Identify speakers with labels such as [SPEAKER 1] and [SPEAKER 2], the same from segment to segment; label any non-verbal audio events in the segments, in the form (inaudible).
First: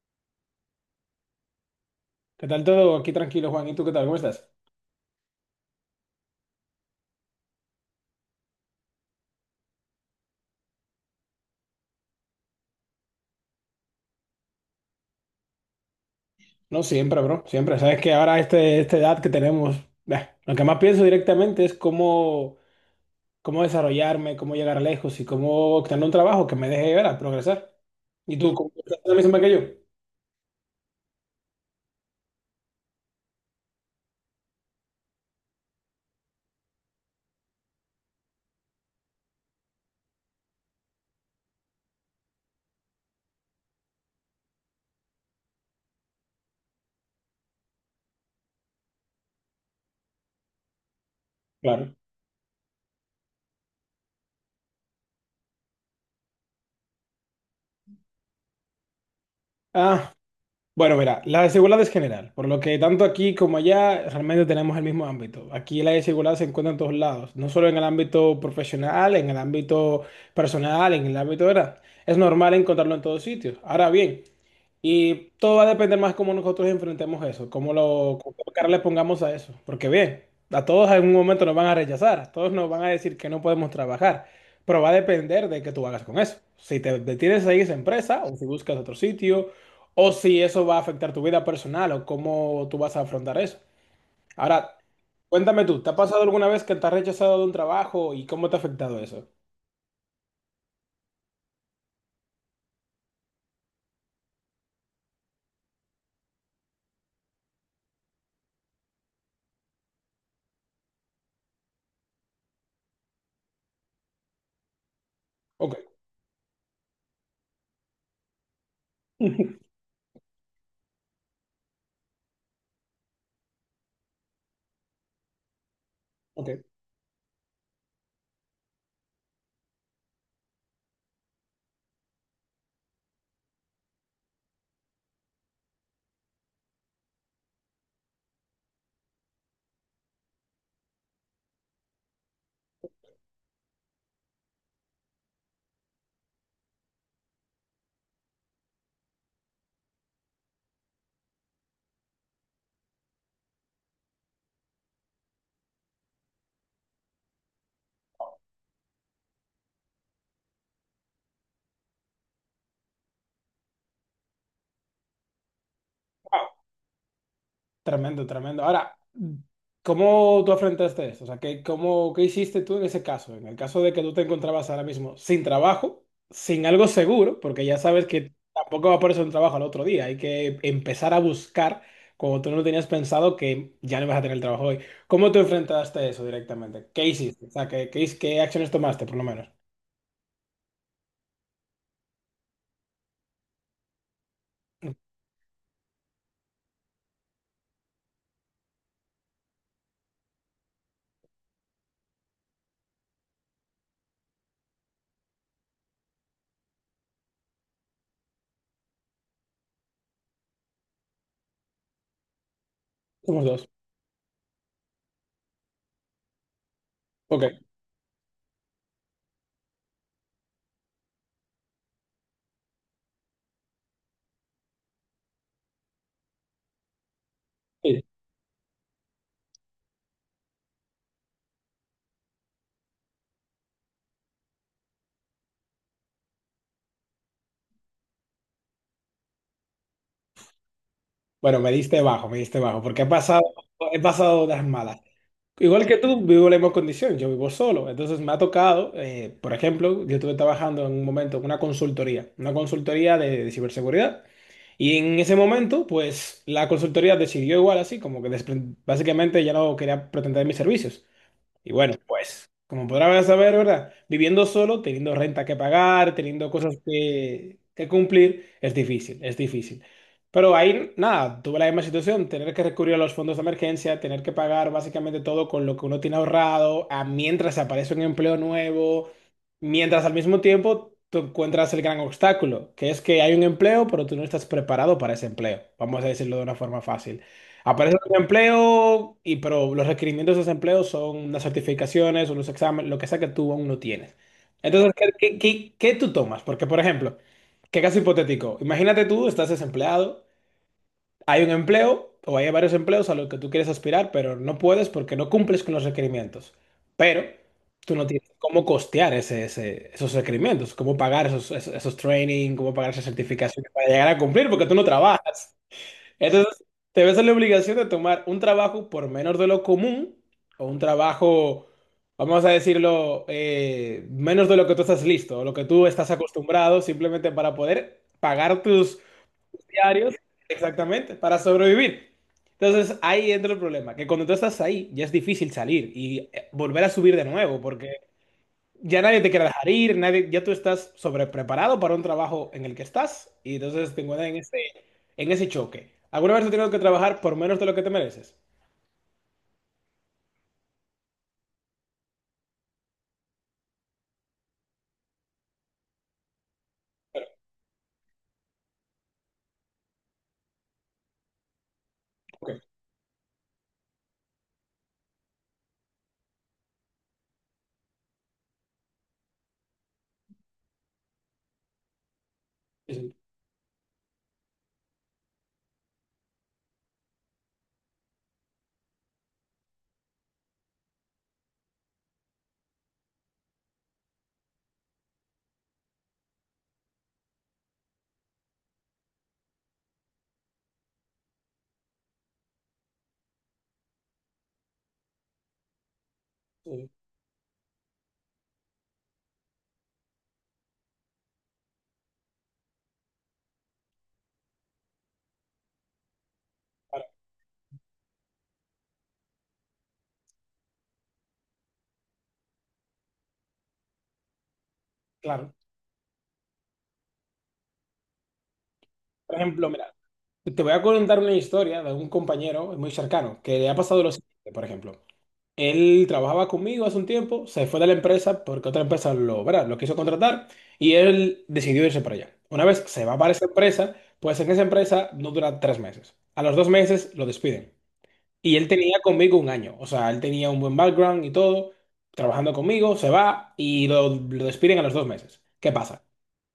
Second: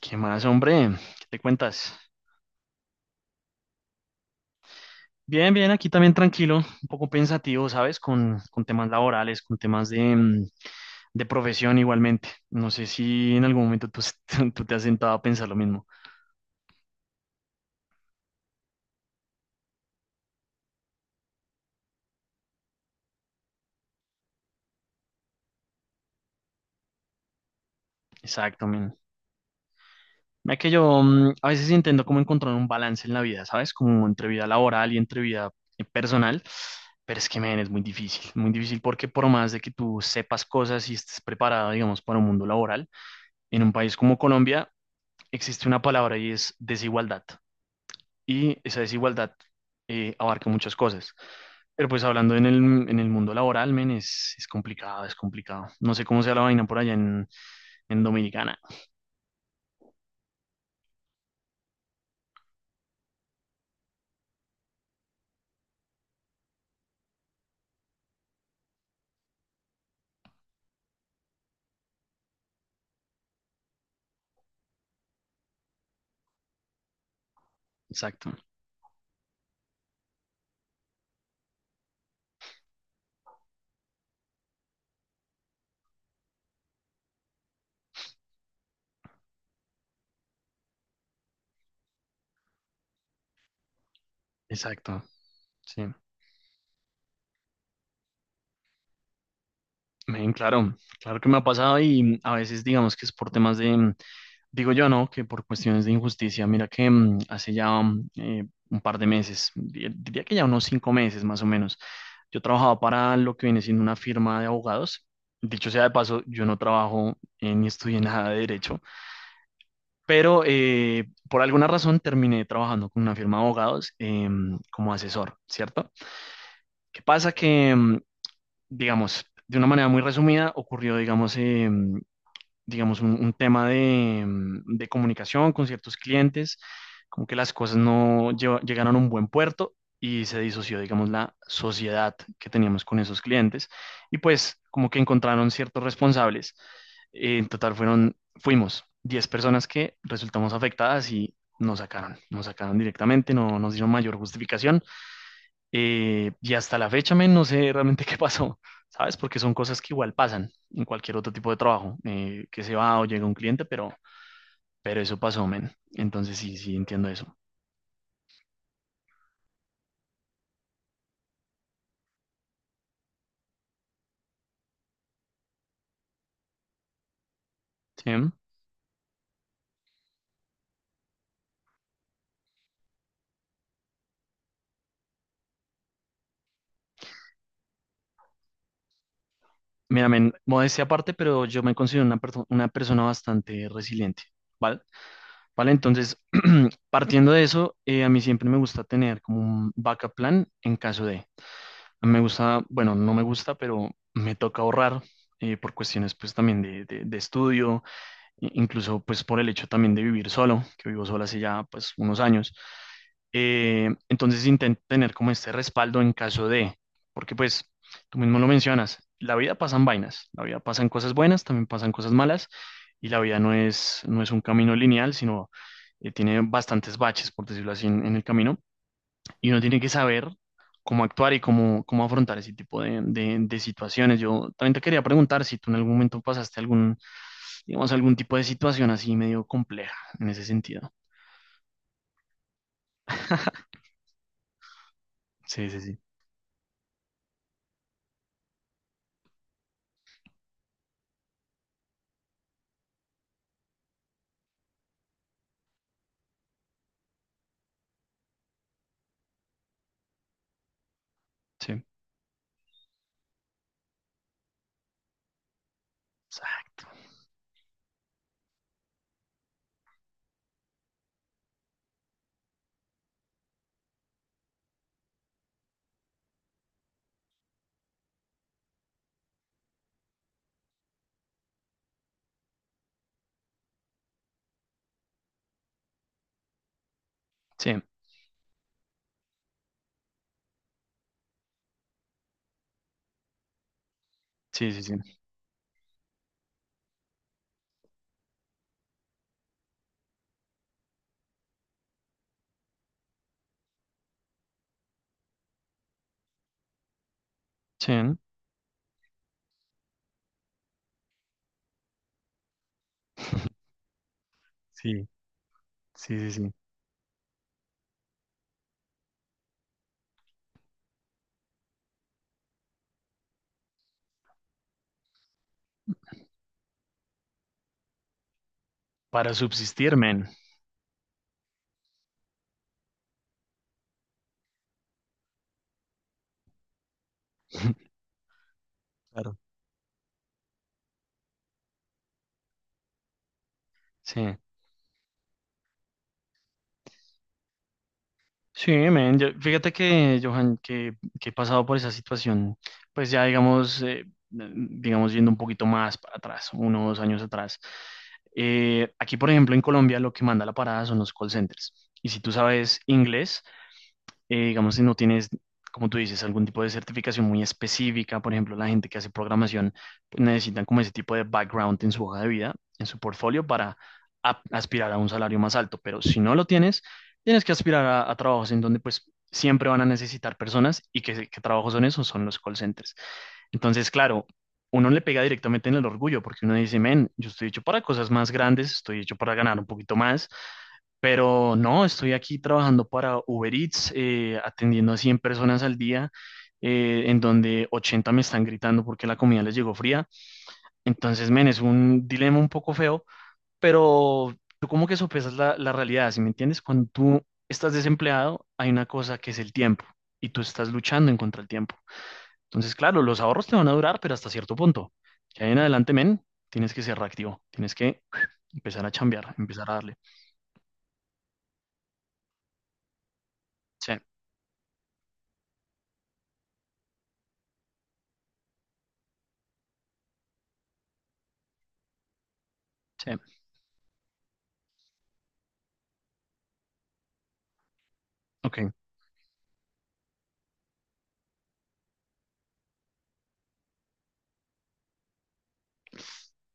[SPEAKER 1] ¿Qué más, hombre? ¿Qué te cuentas?
[SPEAKER 2] ¿Qué tal todo? Aquí tranquilo, Juan. ¿Y tú qué tal? ¿Cómo estás?
[SPEAKER 1] Bien, bien, aquí también tranquilo, un poco pensativo, ¿sabes? Con temas laborales, con temas de profesión igualmente. No sé si en algún momento tú, (laughs) tú te has sentado a pensar lo mismo.
[SPEAKER 2] No, siempre, bro. Siempre. Sabes que ahora esta edad que tenemos, bah, lo que más pienso directamente es cómo desarrollarme, cómo llegar lejos y cómo tener un trabajo que me deje ver a progresar. ¿Y tú,
[SPEAKER 1] Exacto,
[SPEAKER 2] cómo
[SPEAKER 1] men.
[SPEAKER 2] estás la misma que yo?
[SPEAKER 1] Mira que yo a veces intento como encontrar un balance en la vida, ¿sabes? Como entre vida laboral y entre vida personal. Pero es que, men, es muy difícil, muy difícil, porque por más de que tú sepas cosas y estés preparado, digamos, para un mundo laboral, en un país como Colombia, existe una palabra y es desigualdad. Y esa desigualdad abarca muchas cosas. Pero
[SPEAKER 2] Claro.
[SPEAKER 1] pues hablando en el mundo laboral, men, es complicado, es complicado. No sé cómo sea la vaina por allá en Dominicana.
[SPEAKER 2] Ah, bueno, mira, la desigualdad es general, por lo que tanto aquí como allá realmente tenemos el mismo ámbito. Aquí la desigualdad se encuentra en todos lados, no solo en el ámbito profesional, en el ámbito personal, en el ámbito, ¿verdad? Es normal encontrarlo en todos sitios. Ahora bien, y todo va a depender más cómo nosotros enfrentemos eso,
[SPEAKER 1] Exacto,
[SPEAKER 2] cómo cara le pongamos a eso. Porque bien, a todos en algún momento nos van a rechazar, a todos nos van a decir que no podemos trabajar, pero va a depender de qué tú hagas con eso. Si te detienes ahí esa empresa, o si buscas otro sitio, o si eso va a afectar tu vida personal, o cómo tú vas a afrontar eso. Ahora,
[SPEAKER 1] exacto.
[SPEAKER 2] cuéntame tú,
[SPEAKER 1] Sí.
[SPEAKER 2] ¿te ha pasado alguna vez que te has rechazado de un trabajo y cómo te ha afectado eso?
[SPEAKER 1] Men, claro, claro que me ha pasado, y a veces digamos que es por temas de, digo yo, ¿no? Que por cuestiones de injusticia. Mira que hace ya un par de meses, diría que ya unos 5 meses más o menos. Yo trabajaba para lo que viene siendo una firma de abogados. Dicho
[SPEAKER 2] Ok.
[SPEAKER 1] sea de paso, yo no trabajo ni estudié nada de derecho,
[SPEAKER 2] (laughs)
[SPEAKER 1] pero por alguna razón terminé trabajando con una firma de abogados como asesor, ¿cierto?
[SPEAKER 2] Ok.
[SPEAKER 1] ¿Qué pasa? Que, digamos, de una manera muy resumida, ocurrió, digamos, digamos, un tema de comunicación con ciertos clientes, como que las cosas no llegaron a un buen puerto y se disoció, digamos, la sociedad que teníamos con esos clientes, y pues como que encontraron ciertos responsables. En total fueron, fuimos 10 personas que resultamos afectadas y nos sacaron directamente, no nos dieron mayor justificación, y hasta la fecha, men, no sé realmente (laughs) qué pasó, ¿sabes? Porque son cosas que igual pasan en cualquier otro tipo de trabajo, que se va o llega un cliente, pero eso pasó, men. Entonces
[SPEAKER 2] Wow.
[SPEAKER 1] sí, sí, entiendo eso.
[SPEAKER 2] Tremendo, tremendo. Ahora, ¿cómo tú afrontaste esto? O sea, ¿qué hiciste tú en ese caso? En el caso de que tú te encontrabas ahora mismo sin trabajo, sin algo seguro, porque ya sabes
[SPEAKER 1] ¿Sí?
[SPEAKER 2] que tampoco va a aparecer un trabajo al otro día, hay que empezar a buscar cuando tú no tenías pensado que ya no vas a tener el trabajo hoy. ¿Cómo te enfrentaste a eso directamente? ¿Qué hiciste? O sea, ¿qué acciones tomaste, por lo menos?
[SPEAKER 1] Mira, men, modestia aparte, pero yo me considero una, una persona bastante resiliente, ¿vale? Vale, entonces, (clears throat) partiendo de eso, a mí siempre me gusta tener como un backup plan en caso de, me gusta, bueno, no me gusta, pero me toca ahorrar por cuestiones pues también de estudio, incluso pues por el hecho también de vivir solo, que vivo solo hace ya pues unos años.
[SPEAKER 2] Somos dos.
[SPEAKER 1] Entonces intento tener como este respaldo en caso de, porque
[SPEAKER 2] Ok.
[SPEAKER 1] pues tú mismo lo mencionas, la vida pasan vainas, la vida pasan cosas buenas, también pasan cosas malas, y la vida no es un camino lineal, sino tiene bastantes baches, por decirlo así,
[SPEAKER 2] Sí.
[SPEAKER 1] en el camino, y uno tiene que saber cómo actuar y cómo afrontar ese tipo de situaciones. Yo también te quería preguntar si tú en algún momento pasaste algún, digamos, algún tipo de situación así medio compleja en ese sentido.
[SPEAKER 2] Bueno, me diste bajo, porque
[SPEAKER 1] (laughs)
[SPEAKER 2] he pasado las malas.
[SPEAKER 1] Sí, sí,
[SPEAKER 2] Igual
[SPEAKER 1] sí,
[SPEAKER 2] que tú, vivo la misma condición, yo vivo solo. Entonces me ha tocado, por ejemplo, yo estuve trabajando en un momento en una consultoría de ciberseguridad. Y en ese momento, pues la consultoría decidió igual así, como que básicamente ya no quería pretender mis servicios. Y
[SPEAKER 1] sí,
[SPEAKER 2] bueno, pues, como podrás saber, ¿verdad? Viviendo solo, teniendo renta que pagar, teniendo cosas
[SPEAKER 1] exacto.
[SPEAKER 2] que cumplir, es difícil, es difícil. Pero ahí, nada, tuve la misma situación, tener que recurrir a los fondos de emergencia, tener que pagar básicamente todo con lo que uno tiene ahorrado, a mientras aparece un empleo nuevo, mientras al mismo tiempo tú encuentras el gran obstáculo, que es que hay un empleo, pero tú no estás preparado para ese empleo, vamos a decirlo de una forma fácil.
[SPEAKER 1] Sí,
[SPEAKER 2] Aparece el desempleo, y, pero los requerimientos de desempleo son las certificaciones o los exámenes, lo que sea que tú aún no tienes.
[SPEAKER 1] sí, sí,
[SPEAKER 2] Entonces,
[SPEAKER 1] sí,
[SPEAKER 2] ¿qué tú tomas? Porque, por ejemplo, qué caso hipotético. Imagínate tú, estás desempleado, hay un empleo o hay varios empleos a los que tú quieres aspirar, pero no puedes porque no cumples con los requerimientos. Pero
[SPEAKER 1] sí,
[SPEAKER 2] tú no
[SPEAKER 1] ¿no?
[SPEAKER 2] tienes cómo costear esos requerimientos, cómo pagar esos training, cómo pagar esas certificaciones para llegar a cumplir porque tú no
[SPEAKER 1] Sí,
[SPEAKER 2] trabajas.
[SPEAKER 1] sí, sí, sí.
[SPEAKER 2] Entonces, te ves en la obligación de tomar un trabajo por menos de lo común o un trabajo, vamos a decirlo, menos de lo que tú estás listo, o lo que tú estás acostumbrado simplemente para poder pagar tus...
[SPEAKER 1] Para subsistir, men.
[SPEAKER 2] Exactamente, para sobrevivir. Entonces ahí entra el problema, que cuando tú estás ahí ya es difícil salir y volver a subir de nuevo, porque ya nadie te
[SPEAKER 1] Claro.
[SPEAKER 2] quiere dejar ir, nadie, ya tú estás sobrepreparado para un trabajo en el que estás y entonces te encuentras
[SPEAKER 1] Sí.
[SPEAKER 2] en ese choque. ¿Alguna vez has tenido que trabajar por menos de lo que te mereces?
[SPEAKER 1] Sí, men, yo, fíjate que, Johan, que he pasado por esa situación, pues ya digamos, digamos, yendo un poquito más para atrás, unos años
[SPEAKER 2] Pero,
[SPEAKER 1] atrás. Aquí, por ejemplo, en Colombia, lo que manda la parada son los call centers. Y si tú
[SPEAKER 2] ok,
[SPEAKER 1] sabes inglés, digamos, si no tienes, como tú dices, algún tipo de certificación muy específica, por ejemplo, la gente que hace programación, pues, necesitan como ese tipo de background en su hoja de vida, en
[SPEAKER 2] sí,
[SPEAKER 1] su
[SPEAKER 2] sí,
[SPEAKER 1] portfolio, para aspirar a un salario más alto. Pero si no lo tienes, tienes que aspirar a trabajos en donde pues siempre van a necesitar personas, y que trabajos son esos, son los call centers. Entonces, claro, uno le pega directamente en el orgullo porque uno dice, men, yo estoy hecho para cosas más grandes, estoy hecho para ganar un poquito más. Pero no, estoy aquí trabajando para Uber Eats, atendiendo a 100 personas al día,
[SPEAKER 2] sí,
[SPEAKER 1] en donde 80 me están gritando porque la comida les llegó fría. Entonces, men, es un dilema un poco feo, pero tú como que sopesas la realidad, ¿sí me entiendes? Cuando
[SPEAKER 2] claro,
[SPEAKER 1] tú estás desempleado, hay una cosa que es el tiempo, y tú estás luchando en contra del tiempo. Entonces, claro, los ahorros te van a durar, pero hasta cierto punto. Ya
[SPEAKER 2] claro.
[SPEAKER 1] en adelante, men, tienes que ser reactivo, tienes que (clears throat) empezar a chambear,
[SPEAKER 2] Por
[SPEAKER 1] empezar
[SPEAKER 2] ejemplo,
[SPEAKER 1] a darle.
[SPEAKER 2] mira, te voy a contar una historia de un compañero muy cercano que le ha
[SPEAKER 1] Sí,
[SPEAKER 2] pasado lo siguiente, por ejemplo. Él trabajaba conmigo hace un tiempo, se fue de la empresa porque otra empresa lo, ¿verdad? Lo quiso contratar y él decidió irse para allá. Una vez se
[SPEAKER 1] sí,
[SPEAKER 2] va para esa empresa, pues en esa empresa no dura tres meses. A los dos meses lo despiden. Y él
[SPEAKER 1] ok.
[SPEAKER 2] tenía conmigo un año, o sea, él tenía un buen background y todo, trabajando conmigo, se va y lo despiden a los dos meses. ¿Qué pasa?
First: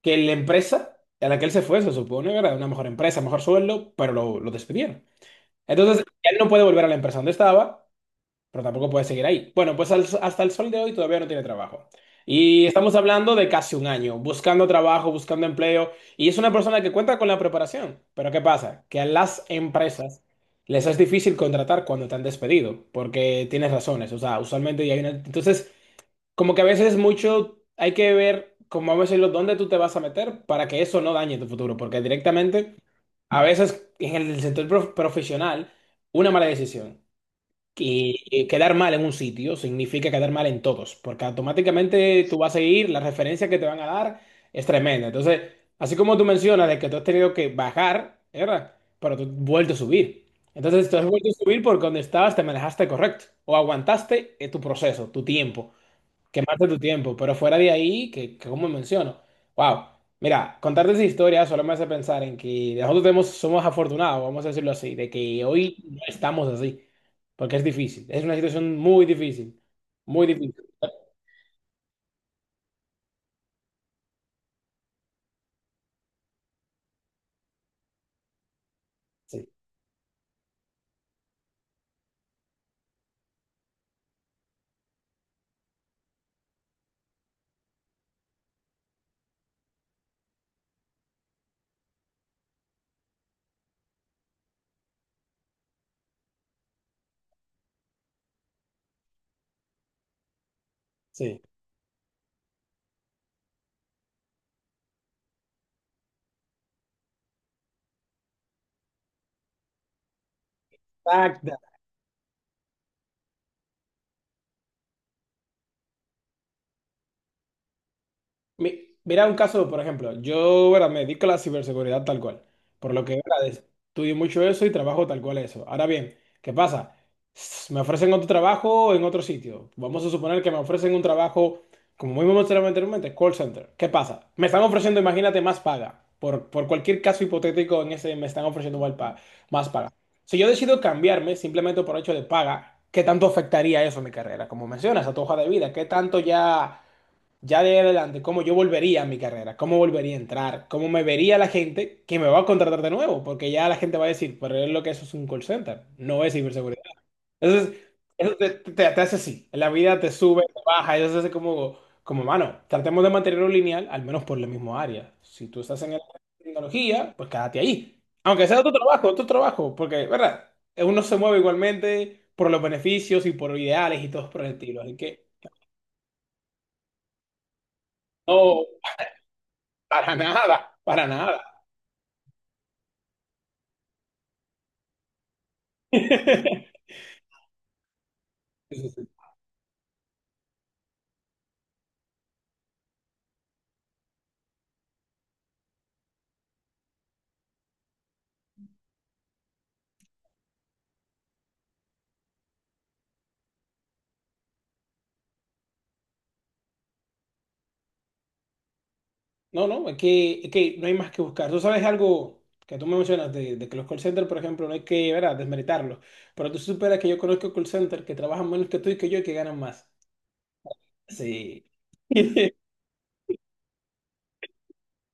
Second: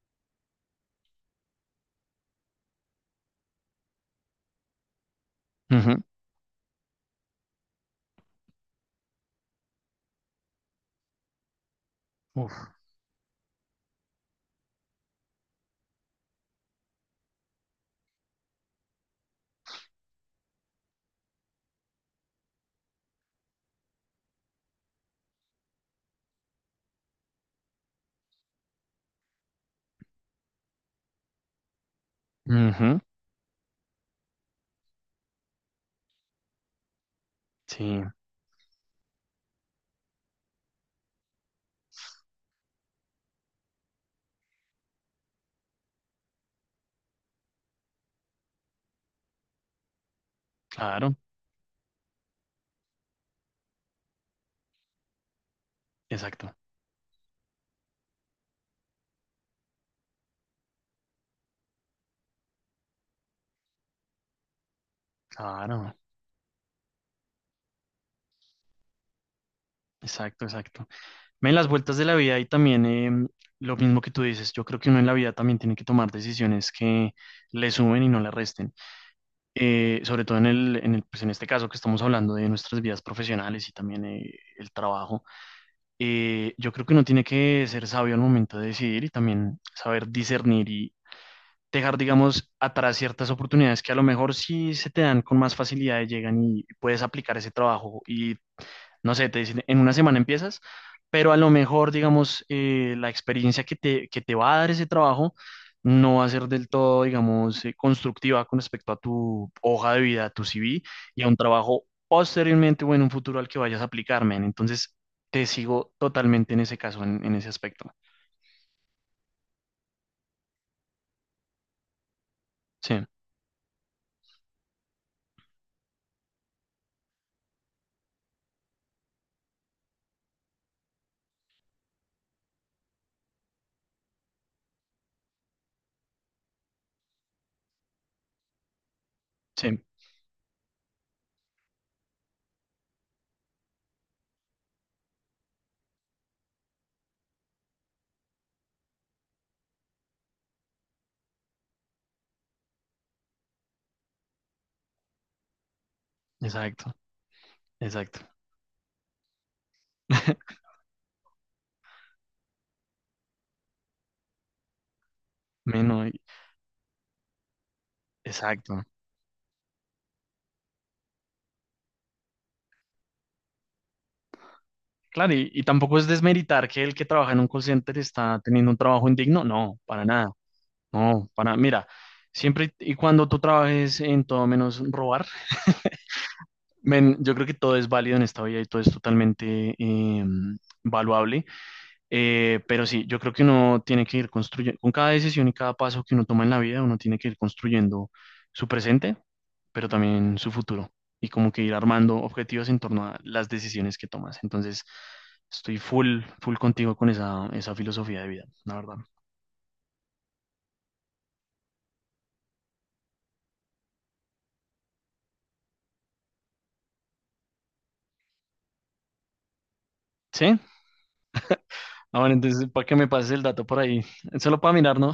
[SPEAKER 2] Que la empresa a la que él se fue, se supone, era una mejor empresa, mejor sueldo, pero lo despidieron.
[SPEAKER 1] Ujú.
[SPEAKER 2] Entonces, él no puede volver a la empresa donde estaba pero tampoco puede seguir ahí. Bueno, pues hasta el sol de hoy todavía no tiene trabajo.
[SPEAKER 1] Uf.
[SPEAKER 2] Y estamos hablando de casi un año, buscando trabajo, buscando empleo, y es una persona que cuenta con la preparación. Pero ¿qué pasa? Que a las empresas les es difícil contratar cuando te han despedido, porque tienes razones, o sea, usualmente ya hay una... Entonces, como que a veces mucho hay que ver, como vamos a decirlo, dónde tú te vas a meter para que eso no dañe tu futuro, porque directamente...
[SPEAKER 1] Ujú.
[SPEAKER 2] A veces en el sector profesional, una mala decisión.
[SPEAKER 1] Sí,
[SPEAKER 2] Y quedar mal en un sitio significa quedar mal en todos, porque automáticamente tú vas a ir, la referencia que te van a dar es tremenda. Entonces, así como tú mencionas de que tú has tenido que bajar, ¿verdad? Pero tú has vuelto a subir. Entonces, tú has
[SPEAKER 1] claro,
[SPEAKER 2] vuelto a subir porque donde estabas te manejaste correcto o aguantaste tu proceso, tu tiempo.
[SPEAKER 1] exacto,
[SPEAKER 2] Quemaste tu tiempo, pero fuera de ahí, que como menciono, wow, mira, contarte esa historia solo me hace pensar en que nosotros tenemos, somos afortunados, vamos a decirlo así, de que hoy
[SPEAKER 1] claro,
[SPEAKER 2] no estamos así, porque es difícil, es una situación muy
[SPEAKER 1] exacto,
[SPEAKER 2] difícil,
[SPEAKER 1] exacto. En las vueltas de la vida y también lo mismo que tú dices, yo creo que uno en la vida también tiene que tomar decisiones que le sumen y no le resten.
[SPEAKER 2] sí,
[SPEAKER 1] Sobre todo pues en este caso que estamos hablando de nuestras vidas profesionales y también el trabajo, yo creo que uno tiene que ser sabio al momento de decidir y también saber discernir, dejar, digamos, atrás ciertas oportunidades que a lo mejor sí se te dan con más facilidad, llegan y puedes aplicar ese trabajo y, no sé, te dicen, en una semana empiezas, pero a
[SPEAKER 2] sí.
[SPEAKER 1] lo mejor, digamos, la experiencia que te va a dar ese trabajo no va a ser del todo, digamos, constructiva con respecto a tu hoja de vida, a tu CV y a un
[SPEAKER 2] Exacto.
[SPEAKER 1] trabajo posteriormente o en un futuro al que vayas a aplicar, men. Entonces, te sigo totalmente en ese caso, en ese aspecto.
[SPEAKER 2] Mira un caso, por ejemplo, yo ahora me dedico a la ciberseguridad tal cual,
[SPEAKER 1] Sí,
[SPEAKER 2] por lo que ahora estudio mucho eso y trabajo tal cual eso. Ahora bien, ¿qué pasa? Me ofrecen otro trabajo en otro sitio. Vamos a suponer que me ofrecen un trabajo, como muy mencionaba anteriormente, call center. ¿Qué pasa? Me están ofreciendo, imagínate, más paga. Por cualquier caso hipotético en ese, me están ofreciendo más
[SPEAKER 1] sí,
[SPEAKER 2] paga. Si yo decido cambiarme simplemente por hecho de paga, ¿qué tanto afectaría eso a mi carrera? Como mencionas, a tu hoja de vida, ¿qué tanto ya ya de ahí adelante, cómo yo volvería a mi carrera, cómo volvería a entrar, cómo me vería la gente que me va a contratar de nuevo, porque ya la gente va a decir, pero es lo que eso es un call center, no es ciberseguridad.
[SPEAKER 1] exacto,
[SPEAKER 2] Entonces,
[SPEAKER 1] exacto.
[SPEAKER 2] eso te hace así, en la vida te sube,
[SPEAKER 1] (laughs)
[SPEAKER 2] te baja, eso hace como, mano, tratemos de mantenerlo lineal, al menos por la misma área. Si tú estás en el
[SPEAKER 1] Menos.
[SPEAKER 2] área de tecnología, pues quédate ahí. Aunque sea
[SPEAKER 1] Exacto.
[SPEAKER 2] otro trabajo, porque, ¿verdad? Uno se mueve igualmente por los beneficios y por ideales y todo por el estilo. Así que...
[SPEAKER 1] Claro, y tampoco es desmeritar que el que trabaja en un call center está
[SPEAKER 2] No,
[SPEAKER 1] teniendo un trabajo indigno. No, para
[SPEAKER 2] para
[SPEAKER 1] nada.
[SPEAKER 2] nada, para
[SPEAKER 1] No,
[SPEAKER 2] nada.
[SPEAKER 1] para, mira, siempre y cuando tú trabajes en todo menos robar,
[SPEAKER 2] (laughs)
[SPEAKER 1] men, yo creo que todo es válido en esta vida y todo
[SPEAKER 2] Sí,
[SPEAKER 1] es
[SPEAKER 2] sí.
[SPEAKER 1] totalmente valuable. Pero sí, yo creo que uno tiene que ir construyendo, con cada decisión y cada paso que uno toma en la vida, uno tiene que ir construyendo su presente, pero también su futuro, y como que ir armando objetivos en torno a las decisiones que tomas. Entonces, estoy full, full contigo con esa filosofía de vida, la verdad.
[SPEAKER 2] No, no, es que no hay más que buscar. Tú sabes algo que tú me mencionas de que los call centers, por ejemplo, no hay que, ¿verdad?, desmeritarlos. Pero tú superas que yo conozco call centers que trabajan menos que tú y que yo y que ganan más.
[SPEAKER 1] ¿Sí?
[SPEAKER 2] Sí.
[SPEAKER 1] (laughs)
[SPEAKER 2] (laughs)
[SPEAKER 1] Ah, bueno,
[SPEAKER 2] Pero
[SPEAKER 1] entonces, para que me pases el dato por ahí, solo para mirar, ¿no?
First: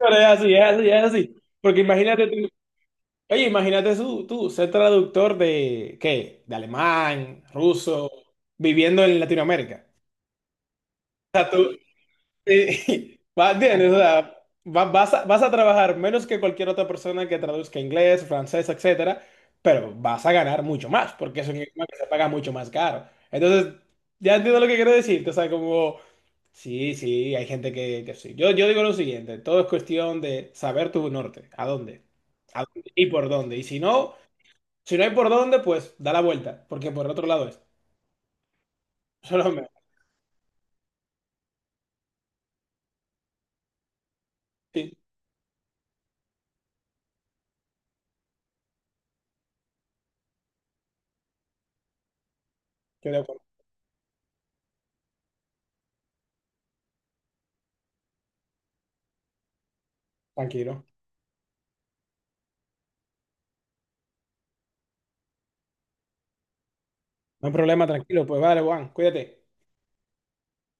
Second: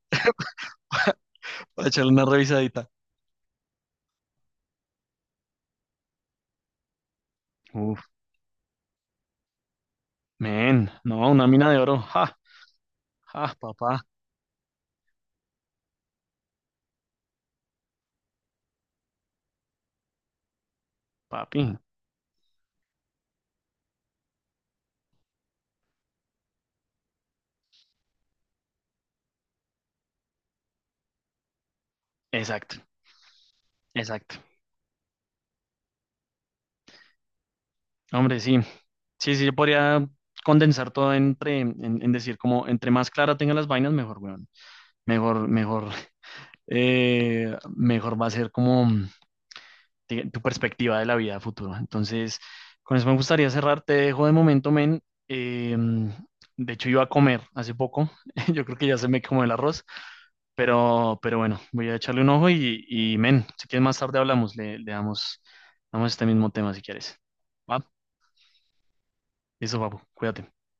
[SPEAKER 2] es así, es así, es así. Porque
[SPEAKER 1] Para echarle una
[SPEAKER 2] imagínate tú,
[SPEAKER 1] revisadita.
[SPEAKER 2] oye, imagínate tú, tú ser traductor de, ¿qué? De alemán,
[SPEAKER 1] Uf,
[SPEAKER 2] ruso, viviendo en Latinoamérica.
[SPEAKER 1] men, no, una mina de oro. Ja,
[SPEAKER 2] (laughs) Va-
[SPEAKER 1] ja,
[SPEAKER 2] ¿Entiendes? O
[SPEAKER 1] papá.
[SPEAKER 2] sea, vas a trabajar menos que cualquier otra persona que traduzca inglés, francés, etcétera, pero vas a ganar mucho más, porque es un
[SPEAKER 1] Papi,
[SPEAKER 2] idioma que se paga mucho más caro. Entonces, ya entiendo lo que quiero decirte, o sea, como, sí, sí, hay gente que sí. Yo digo lo siguiente, todo es cuestión de saber tu norte, a
[SPEAKER 1] exacto,
[SPEAKER 2] dónde y por dónde. Y si no,
[SPEAKER 1] exacto.
[SPEAKER 2] si no hay por dónde, pues da la vuelta, porque por el otro lado es.
[SPEAKER 1] Hombre, sí, sí, sí,
[SPEAKER 2] Solo
[SPEAKER 1] yo
[SPEAKER 2] me...
[SPEAKER 1] podría condensar todo entre, en decir como entre más clara tenga las vainas, mejor, weón.
[SPEAKER 2] Sí,
[SPEAKER 1] Mejor, mejor, mejor va a ser como tu perspectiva de la vida a futuro. Entonces, con eso
[SPEAKER 2] estoy
[SPEAKER 1] me
[SPEAKER 2] de acuerdo,
[SPEAKER 1] gustaría cerrar, te dejo de momento, men. Eh, de hecho, iba a comer hace poco, (laughs) yo creo que ya se me quemó el arroz,
[SPEAKER 2] tranquilo.
[SPEAKER 1] pero bueno, voy a echarle un ojo y men, si quieres más tarde hablamos, le damos este mismo tema si quieres.
[SPEAKER 2] No hay problema,
[SPEAKER 1] ¿Va?
[SPEAKER 2] tranquilo, pues vale, Juan, cuídate.
[SPEAKER 1] Eso, papu, cuídate.